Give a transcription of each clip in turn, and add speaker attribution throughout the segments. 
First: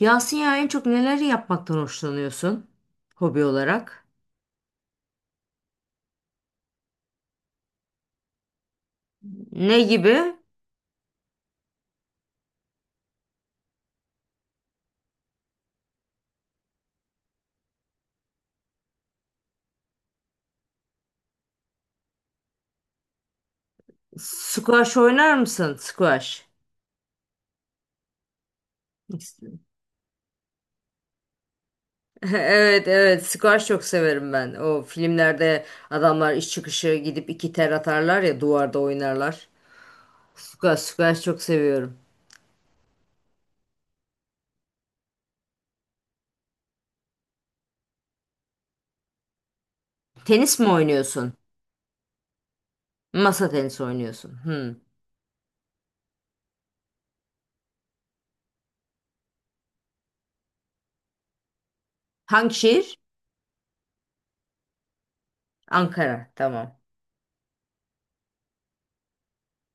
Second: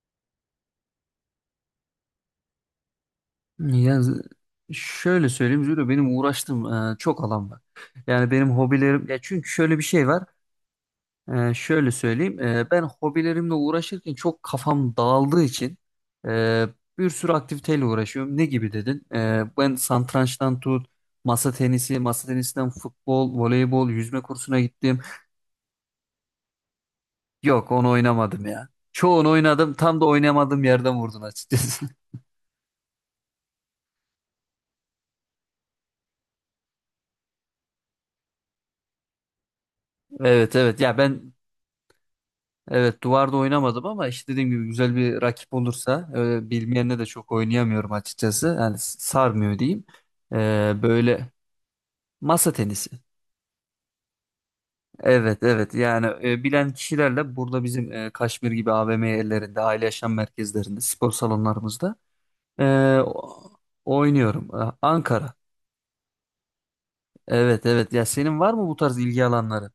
Speaker 1: Yasin ya en çok neleri yapmaktan hoşlanıyorsun hobi
Speaker 2: Ya
Speaker 1: olarak?
Speaker 2: z- Şöyle söyleyeyim Zülo, benim uğraştığım çok alan var. Yani benim hobilerim, ya çünkü şöyle
Speaker 1: Ne
Speaker 2: bir şey var.
Speaker 1: gibi?
Speaker 2: Şöyle söyleyeyim, ben hobilerimle uğraşırken çok kafam dağıldığı için e, bir sürü aktiviteyle uğraşıyorum. Ne gibi dedin? Ben satrançtan tut, masa tenisi, masa tenisinden futbol, voleybol, yüzme kursuna
Speaker 1: Squash
Speaker 2: gittim.
Speaker 1: oynar mısın? Squash.
Speaker 2: Yok, onu oynamadım ya. Çoğunu
Speaker 1: İşte-
Speaker 2: oynadım. Tam da oynamadığım yerden vurdun açıkçası.
Speaker 1: Evet evet, squash çok severim ben. O filmlerde adamlar iş çıkışı gidip iki ter atarlar ya, duvarda oynarlar.
Speaker 2: Evet,
Speaker 1: Squash
Speaker 2: evet. Ya
Speaker 1: squash
Speaker 2: ben,
Speaker 1: çok seviyorum.
Speaker 2: evet, duvarda oynamadım ama işte dediğim gibi güzel bir rakip olursa, bilmeyenle de çok oynayamıyorum açıkçası. Yani sarmıyor diyeyim.
Speaker 1: Tenis mi
Speaker 2: Böyle,
Speaker 1: oynuyorsun?
Speaker 2: masa tenisi.
Speaker 1: Masa tenisi oynuyorsun. Hmm.
Speaker 2: Evet evet, yani bilen kişilerle burada bizim Kaşmir gibi AVM yerlerinde, aile yaşam merkezlerinde, spor salonlarımızda,
Speaker 1: Hangi
Speaker 2: e,
Speaker 1: şehir?
Speaker 2: o- oynuyorum. Ankara.
Speaker 1: Ankara. Tamam.
Speaker 2: Evet evet, ya senin var mı bu tarz ilgi alanları?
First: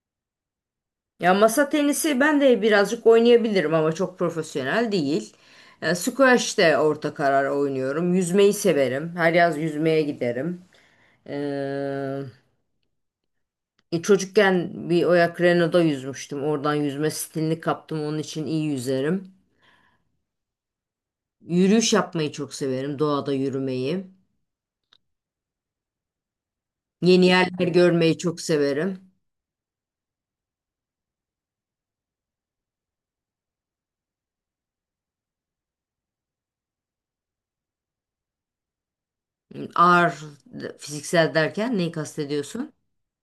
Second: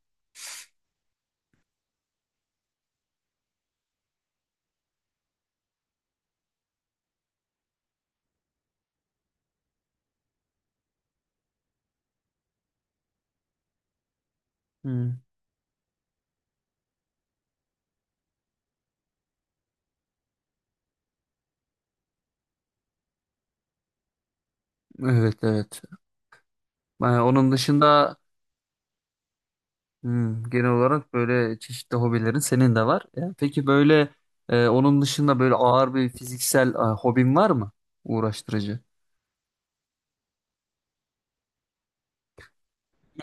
Speaker 1: Ya masa tenisi ben de birazcık oynayabilirim ama çok profesyonel değil. Squash de orta karar oynuyorum. Yüzmeyi severim. Her yaz yüzmeye giderim. Ee, Çocukken bir
Speaker 2: Hmm.
Speaker 1: Oyak Renault'da yüzmüştüm. Oradan yüzme stilini kaptım. Onun için iyi yüzerim. Yürüyüş yapmayı çok severim. Doğada yürümeyi.
Speaker 2: Evet, evet.
Speaker 1: Yeni
Speaker 2: Onun
Speaker 1: yerler
Speaker 2: dışında,
Speaker 1: görmeyi çok severim.
Speaker 2: hmm, genel olarak böyle çeşitli hobilerin senin de var. Ya, peki böyle, onun dışında böyle ağır bir fiziksel hobin var mı? Uğraştırıcı.
Speaker 1: Ağır fiziksel derken neyi kastediyorsun?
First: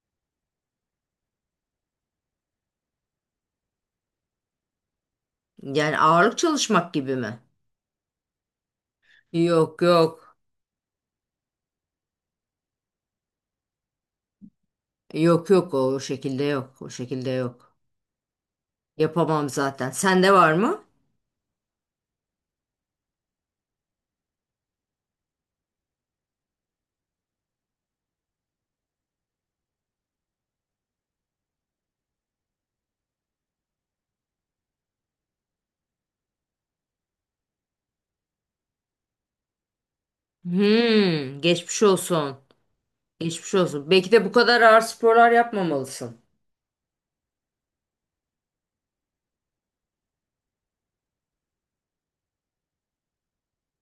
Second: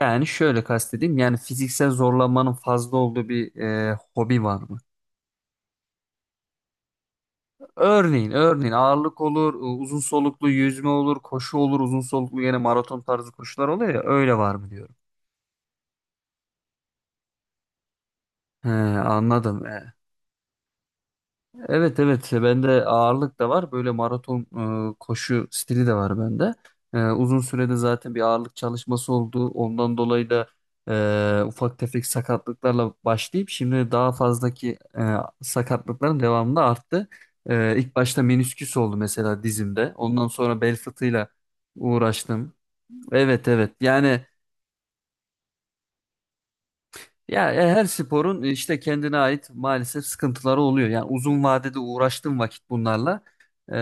Speaker 2: Yani şöyle kastedeyim. Yani fiziksel zorlanmanın fazla olduğu bir hobi var mı?
Speaker 1: Yani ağırlık çalışmak gibi mi?
Speaker 2: Örneğin, örneğin ağırlık olur,
Speaker 1: Yok
Speaker 2: uzun
Speaker 1: yok.
Speaker 2: soluklu yüzme olur, koşu olur, uzun soluklu yine maraton tarzı koşular oluyor ya, öyle var mı diyorum.
Speaker 1: Yok yok, o şekilde yok. O şekilde yok.
Speaker 2: He,
Speaker 1: Yapamam
Speaker 2: anladım.
Speaker 1: zaten. Sende var mı?
Speaker 2: Evet evet. Bende ağırlık da var, böyle maraton koşu stili de var bende. Uzun sürede zaten bir ağırlık çalışması oldu. Ondan dolayı da ufak tefek sakatlıklarla başlayıp şimdi daha fazlaki sakatlıkların devamında arttı. İlk başta menisküs oldu mesela dizimde. Ondan sonra bel fıtığıyla
Speaker 1: Hmm, geçmiş olsun.
Speaker 2: uğraştım. Evet
Speaker 1: Geçmiş
Speaker 2: evet,
Speaker 1: olsun. Belki
Speaker 2: yani,
Speaker 1: de bu kadar ağır sporlar yapmamalısın.
Speaker 2: ya, her sporun, işte kendine ait maalesef sıkıntıları oluyor. Yani uzun vadede uğraştığım vakit bunlarla, e,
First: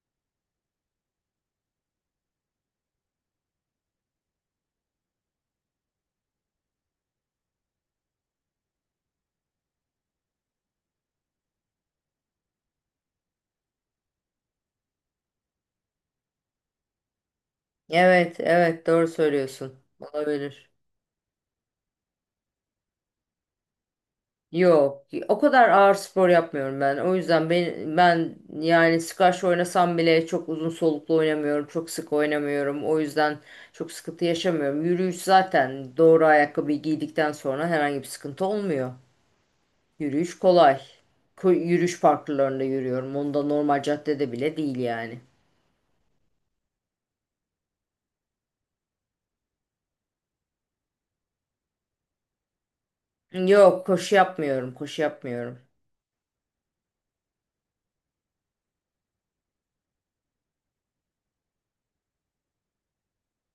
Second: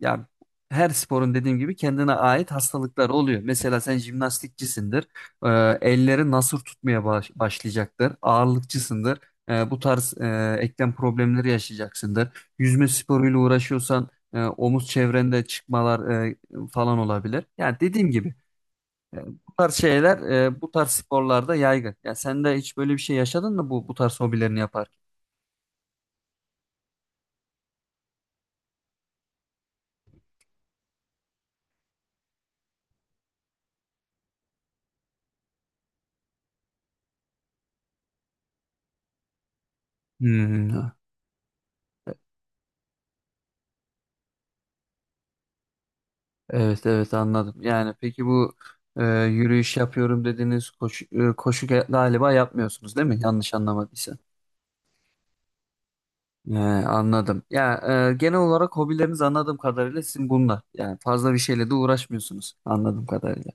Speaker 2: ya her sporun dediğim gibi kendine ait hastalıkları oluyor. Mesela sen jimnastikçisindir. E, Elleri nasır tutmaya başlayacaktır. Ağırlıkçısındır. Bu tarz eklem problemleri yaşayacaksındır. Yüzme sporuyla uğraşıyorsan omuz çevrende çıkmalar falan olabilir. Yani dediğim gibi
Speaker 1: Evet, evet, doğru
Speaker 2: bu tarz
Speaker 1: söylüyorsun.
Speaker 2: şeyler
Speaker 1: Olabilir.
Speaker 2: bu tarz sporlarda yaygın. Ya sen de hiç böyle bir şey yaşadın mı bu tarz hobilerini yaparken?
Speaker 1: Yok, o kadar ağır spor yapmıyorum ben. O yüzden ben yani squash oynasam bile çok uzun soluklu oynamıyorum, çok sık oynamıyorum. O yüzden çok sıkıntı yaşamıyorum. Yürüyüş zaten doğru ayakkabıyı giydikten sonra herhangi bir sıkıntı olmuyor. Yürüyüş kolay.
Speaker 2: Hmm,
Speaker 1: Yürüyüş parklarında yürüyorum. Onda normal caddede bile değil yani.
Speaker 2: evet evet, anladım. Yani peki bu, yürüyüş yapıyorum dediğiniz koşu, koşu galiba yapmıyorsunuz değil mi? Yanlış
Speaker 1: Yok, koşu
Speaker 2: anlamadıysam.
Speaker 1: yapmıyorum, koşu yapmıyorum.
Speaker 2: Anladım. Ya, genel olarak hobileriniz, anladığım kadarıyla sizin bunlar. Yani fazla bir şeyle de uğraşmıyorsunuz anladığım kadarıyla.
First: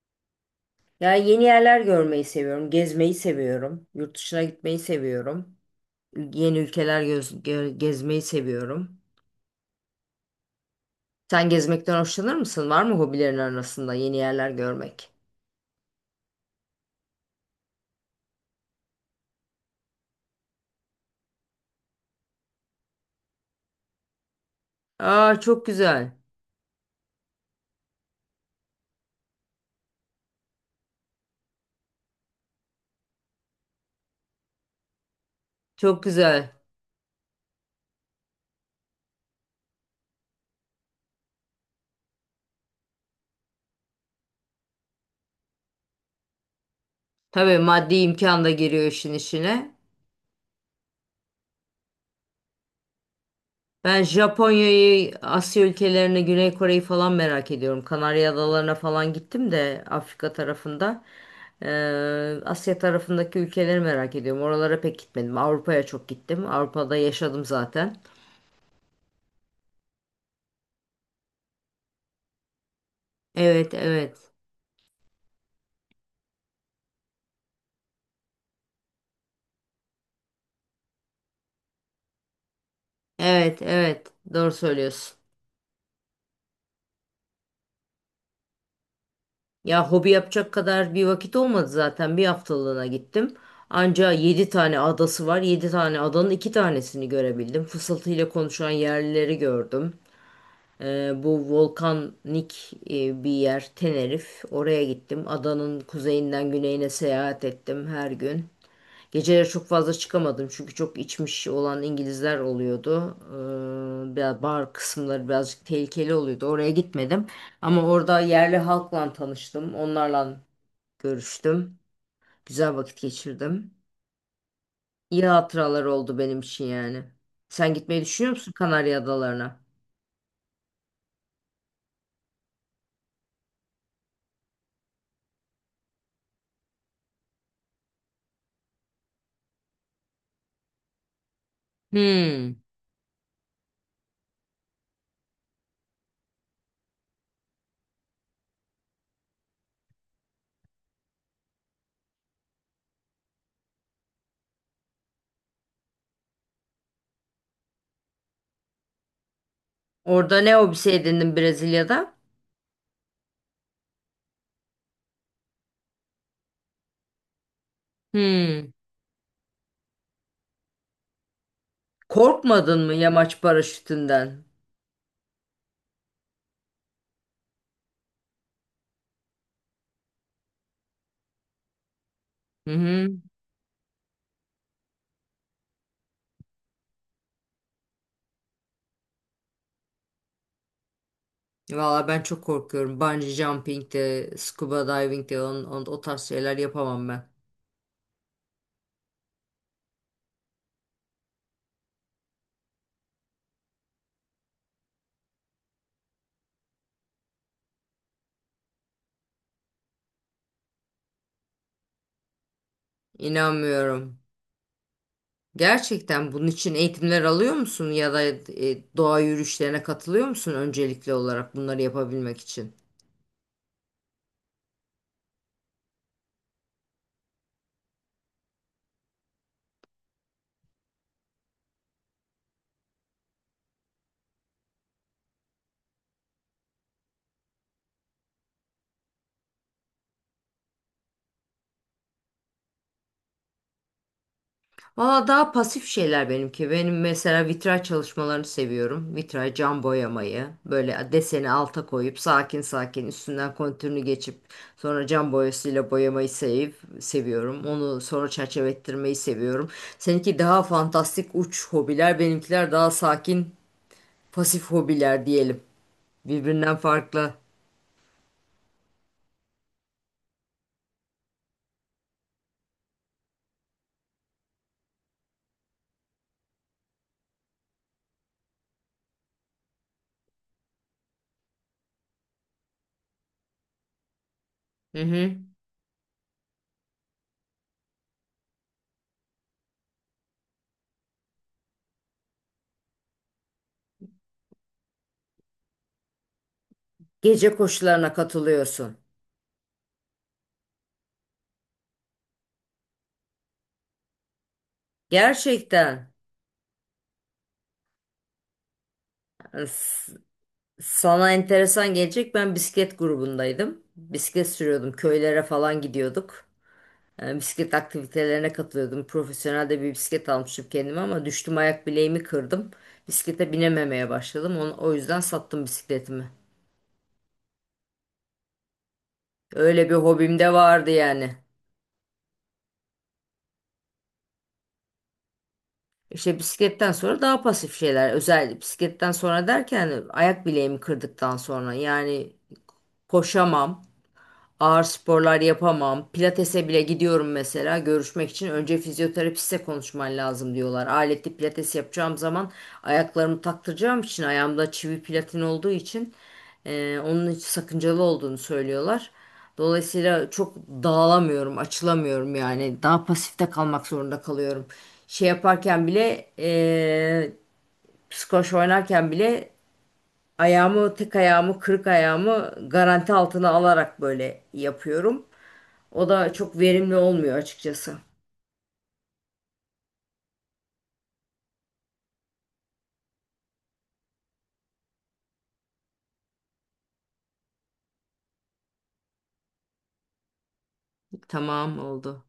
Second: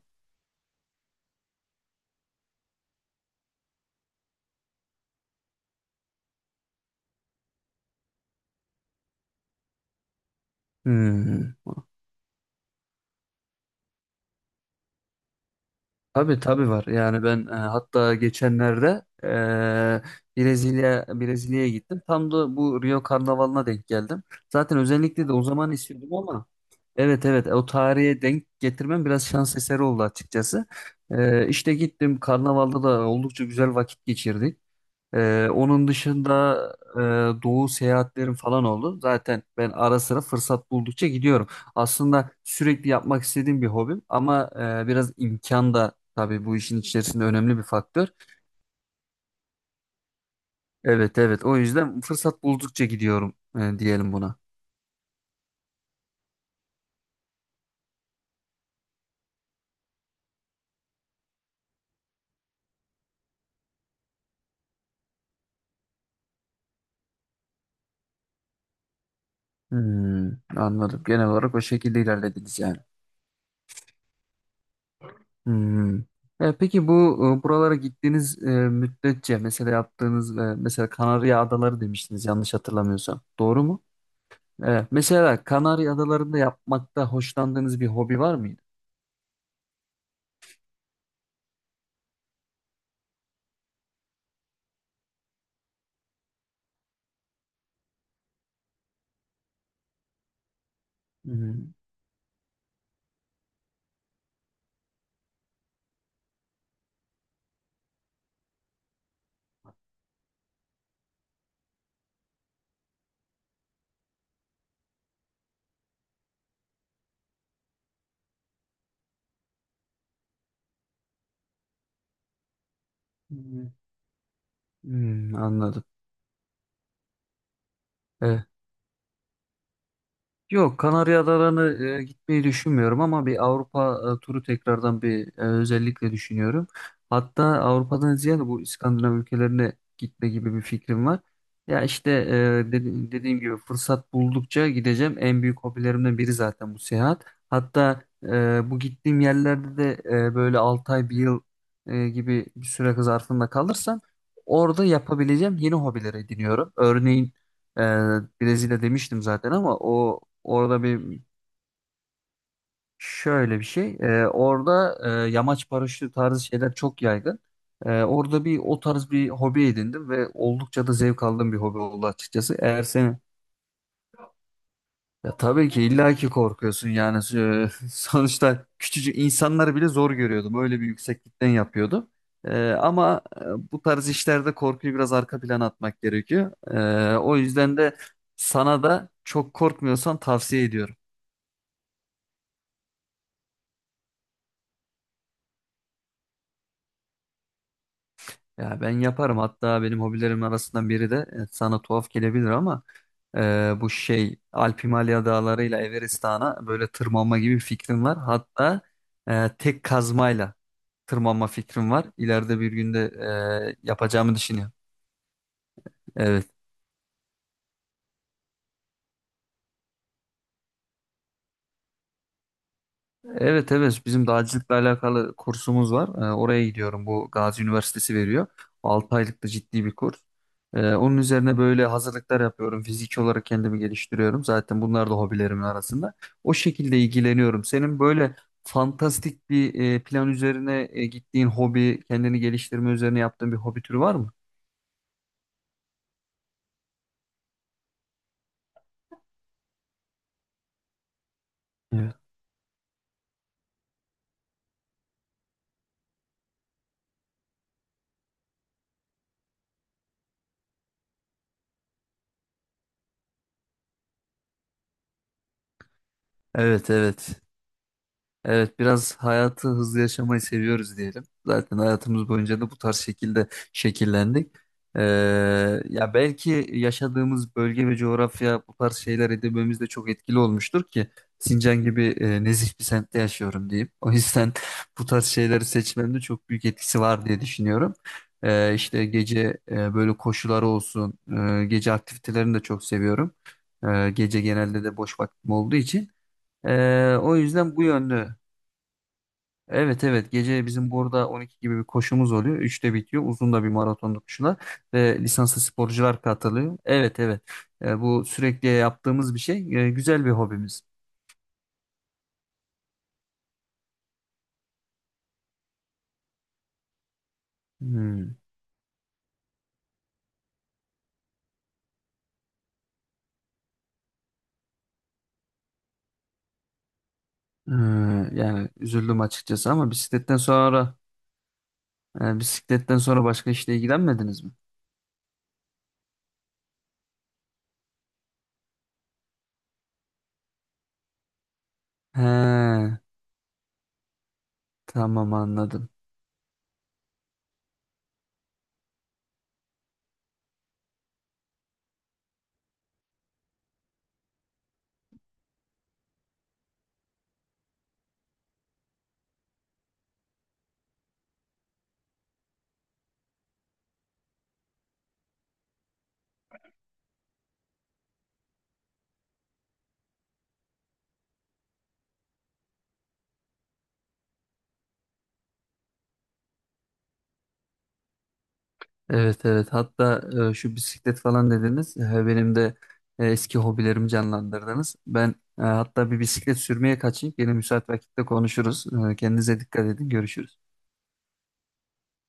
Speaker 1: Ya yeni yerler görmeyi seviyorum, gezmeyi seviyorum, yurt dışına gitmeyi seviyorum, yeni ülkeler gezmeyi seviyorum. Sen
Speaker 2: Hmm.
Speaker 1: gezmekten hoşlanır mısın? Var mı hobilerin arasında yeni yerler görmek?
Speaker 2: Tabii tabii var. Yani ben, hatta geçenlerde Brezilya'ya gittim. Tam da bu Rio Karnavalı'na denk geldim. Zaten özellikle de
Speaker 1: Aa,
Speaker 2: o
Speaker 1: çok
Speaker 2: zaman
Speaker 1: güzel,
Speaker 2: istiyordum ama evet evet, o tarihe denk getirmem biraz şans eseri oldu açıkçası. İşte gittim, Karnaval'da da oldukça güzel vakit geçirdik. Onun
Speaker 1: çok güzel.
Speaker 2: dışında doğu seyahatlerim falan oldu. Zaten ben ara sıra fırsat buldukça gidiyorum. Aslında sürekli yapmak istediğim bir hobim ama biraz imkan da tabii bu işin içerisinde
Speaker 1: Tabii
Speaker 2: önemli bir
Speaker 1: maddi
Speaker 2: faktör.
Speaker 1: imkan da giriyor işin içine.
Speaker 2: Evet evet, o yüzden fırsat buldukça gidiyorum,
Speaker 1: Ben
Speaker 2: diyelim buna.
Speaker 1: Japonya'yı, Asya ülkelerini, Güney Kore'yi falan merak ediyorum. Kanarya Adalarına falan gittim de Afrika tarafında. Ee, Asya tarafındaki ülkeleri merak ediyorum. Oralara pek gitmedim. Avrupa'ya çok gittim. Avrupa'da yaşadım zaten.
Speaker 2: Hmm, anladım. Genel olarak o şekilde ilerlediniz yani.
Speaker 1: Evet, evet.
Speaker 2: Hmm. Peki bu, buralara gittiğiniz müddetçe mesela yaptığınız, mesela Kanarya Adaları demiştiniz yanlış hatırlamıyorsam.
Speaker 1: Evet,
Speaker 2: Doğru mu?
Speaker 1: evet. Doğru
Speaker 2: Evet.
Speaker 1: söylüyorsun.
Speaker 2: Mesela Kanarya Adaları'nda yapmakta hoşlandığınız bir hobi var mıydı?
Speaker 1: Ya hobi yapacak kadar bir vakit olmadı zaten. Bir haftalığına gittim. Anca 7 tane adası var. 7 tane adanın 2 tanesini görebildim. Fısıltıyla konuşan yerlileri gördüm. Bu
Speaker 2: Hmm,
Speaker 1: volkanik bir yer, Tenerif. Oraya gittim. Adanın kuzeyinden güneyine seyahat ettim her gün. Geceleri çok fazla çıkamadım çünkü çok içmiş olan İngilizler oluyordu. Biraz bar kısımları birazcık tehlikeli oluyordu. Oraya gitmedim. Ama orada yerli halkla tanıştım. Onlarla görüştüm. Güzel vakit geçirdim. İyi
Speaker 2: hmm, anladım.
Speaker 1: hatıralar oldu benim için yani. Sen gitmeyi düşünüyor
Speaker 2: Evet.
Speaker 1: musun Kanarya Adalarına?
Speaker 2: Yok, Kanarya Adaları'nı, gitmeyi düşünmüyorum ama bir Avrupa turu, tekrardan bir, özellikle düşünüyorum. Hatta Avrupa'dan ziyade bu İskandinav ülkelerine gitme gibi bir fikrim var. Ya işte,
Speaker 1: Hmm.
Speaker 2: dediğim gibi fırsat buldukça gideceğim. En büyük hobilerimden biri zaten bu seyahat. Hatta bu gittiğim yerlerde de böyle 6 ay bir yıl gibi bir süre zarfında kalırsam orada yapabileceğim yeni hobiler ediniyorum. Örneğin ee, Brezilya demiştim zaten ama o
Speaker 1: Orada ne
Speaker 2: orada
Speaker 1: hobisi
Speaker 2: bir,
Speaker 1: edindin Brezilya'da?
Speaker 2: şöyle bir şey. Orada yamaç paraşütü tarzı şeyler çok yaygın. Orada bir
Speaker 1: Hmm.
Speaker 2: o tarz bir hobi edindim ve oldukça da zevk aldığım bir hobi oldu açıkçası.
Speaker 1: Korkmadın
Speaker 2: Eğer
Speaker 1: mı
Speaker 2: seni,
Speaker 1: yamaç paraşütünden?
Speaker 2: ya tabii ki illaki korkuyorsun yani. Sonuçta küçücük insanları bile zor görüyordum. Öyle bir yükseklikten yapıyordum.
Speaker 1: Hı hı.
Speaker 2: Ama bu tarz işlerde korkuyu biraz arka plana atmak gerekiyor. O yüzden de sana da çok korkmuyorsan tavsiye ediyorum.
Speaker 1: Valla ben çok korkuyorum. Bungee jumping de, scuba diving de, o tarz şeyler yapamam ben.
Speaker 2: Ya ben yaparım. Hatta benim hobilerim arasından biri de, sana tuhaf gelebilir ama e, bu şey Alp Himalaya dağlarıyla Everest Dağı'na böyle tırmanma gibi bir fikrim var. Hatta tek kazmayla tırmanma fikrim var. İleride bir günde
Speaker 1: İnanmıyorum.
Speaker 2: yapacağımı düşünüyorum.
Speaker 1: Gerçekten
Speaker 2: Evet.
Speaker 1: bunun için eğitimler alıyor musun ya da doğa yürüyüşlerine katılıyor musun öncelikli olarak bunları yapabilmek için?
Speaker 2: Evet evet, bizim dağcılıkla alakalı kursumuz var. Oraya gidiyorum. Bu Gazi Üniversitesi veriyor. 6 aylık da ciddi bir kurs. Onun üzerine böyle hazırlıklar yapıyorum. Fiziki olarak kendimi geliştiriyorum. Zaten bunlar da hobilerimin arasında. O şekilde ilgileniyorum. Senin böyle fantastik bir plan üzerine gittiğin hobi, kendini geliştirme üzerine yaptığın bir hobi türü var mı?
Speaker 1: Valla daha pasif şeyler benimki. Benim mesela vitray çalışmalarını seviyorum. Vitray cam boyamayı. Böyle deseni alta
Speaker 2: Evet.
Speaker 1: koyup sakin sakin üstünden kontürünü geçip sonra cam boyasıyla boyamayı seviyorum. Onu sonra çerçeve ettirmeyi seviyorum. Seninki daha fantastik uç hobiler, benimkiler daha sakin pasif hobiler diyelim. Birbirinden
Speaker 2: Evet
Speaker 1: farklı.
Speaker 2: evet. Evet, biraz hayatı hızlı yaşamayı seviyoruz diyelim. Zaten hayatımız boyunca da bu tarz şekilde şekillendik. Ee, Ya belki yaşadığımız bölge ve coğrafya bu tarz şeyler edinmemizde çok etkili olmuştur ki Sincan gibi nezih bir semtte yaşıyorum diyeyim. O yüzden
Speaker 1: Hı
Speaker 2: bu tarz
Speaker 1: hı.
Speaker 2: şeyleri seçmemde çok büyük etkisi var diye düşünüyorum. İşte gece böyle koşuları olsun, gece aktivitelerini de çok seviyorum. Gece genelde de boş vaktim olduğu için. O
Speaker 1: Gece
Speaker 2: yüzden bu
Speaker 1: koşularına
Speaker 2: yönlü,
Speaker 1: katılıyorsun.
Speaker 2: evet evet, gece bizim burada 12 gibi bir koşumuz oluyor. Üçte bitiyor. Uzun da bir maratonlu koşular ve lisanslı
Speaker 1: Gerçekten.
Speaker 2: sporcular katılıyor. Evet evet. Bu sürekli yaptığımız bir şey. Güzel bir hobimiz.
Speaker 1: Sana enteresan gelecek. Ben bisiklet grubundaydım. Bisiklet sürüyordum. Köylere falan gidiyorduk. Yani bisiklet
Speaker 2: Hmm.
Speaker 1: aktivitelerine katılıyordum. Profesyonel de bir bisiklet almıştım kendime ama düştüm, ayak bileğimi kırdım. Bisiklete binememeye başladım. O yüzden sattım bisikletimi.
Speaker 2: Ee, Yani üzüldüm açıkçası
Speaker 1: Öyle
Speaker 2: ama
Speaker 1: bir
Speaker 2: bisikletten
Speaker 1: hobim de vardı
Speaker 2: sonra,
Speaker 1: yani.
Speaker 2: bisikletten sonra başka işle ilgilenmediniz mi?
Speaker 1: İşte bisikletten sonra daha pasif şeyler. Özel bisikletten sonra derken, ayak bileğimi kırdıktan sonra
Speaker 2: He,
Speaker 1: yani koşamam. Ağır
Speaker 2: tamam,
Speaker 1: sporlar
Speaker 2: anladım.
Speaker 1: yapamam. Pilatese bile gidiyorum mesela görüşmek için. Önce fizyoterapiste konuşman lazım diyorlar. Aletli pilates yapacağım zaman ayaklarımı taktıracağım için, ayağımda çivi platin olduğu için onun hiç sakıncalı olduğunu söylüyorlar. Dolayısıyla çok dağılamıyorum, açılamıyorum yani. Daha pasifte kalmak zorunda kalıyorum. Şey yaparken bile, squash oynarken bile tek ayağımı, kırık ayağımı garanti altına alarak böyle yapıyorum. O da çok verimli olmuyor açıkçası.
Speaker 2: Evet evet, hatta şu bisiklet falan dediniz. Benim de eski hobilerimi canlandırdınız. Ben, hatta bir bisiklet sürmeye kaçayım, yine müsait vakitte konuşuruz. Kendinize dikkat edin, görüşürüz.
Speaker 1: Tamam, oldu.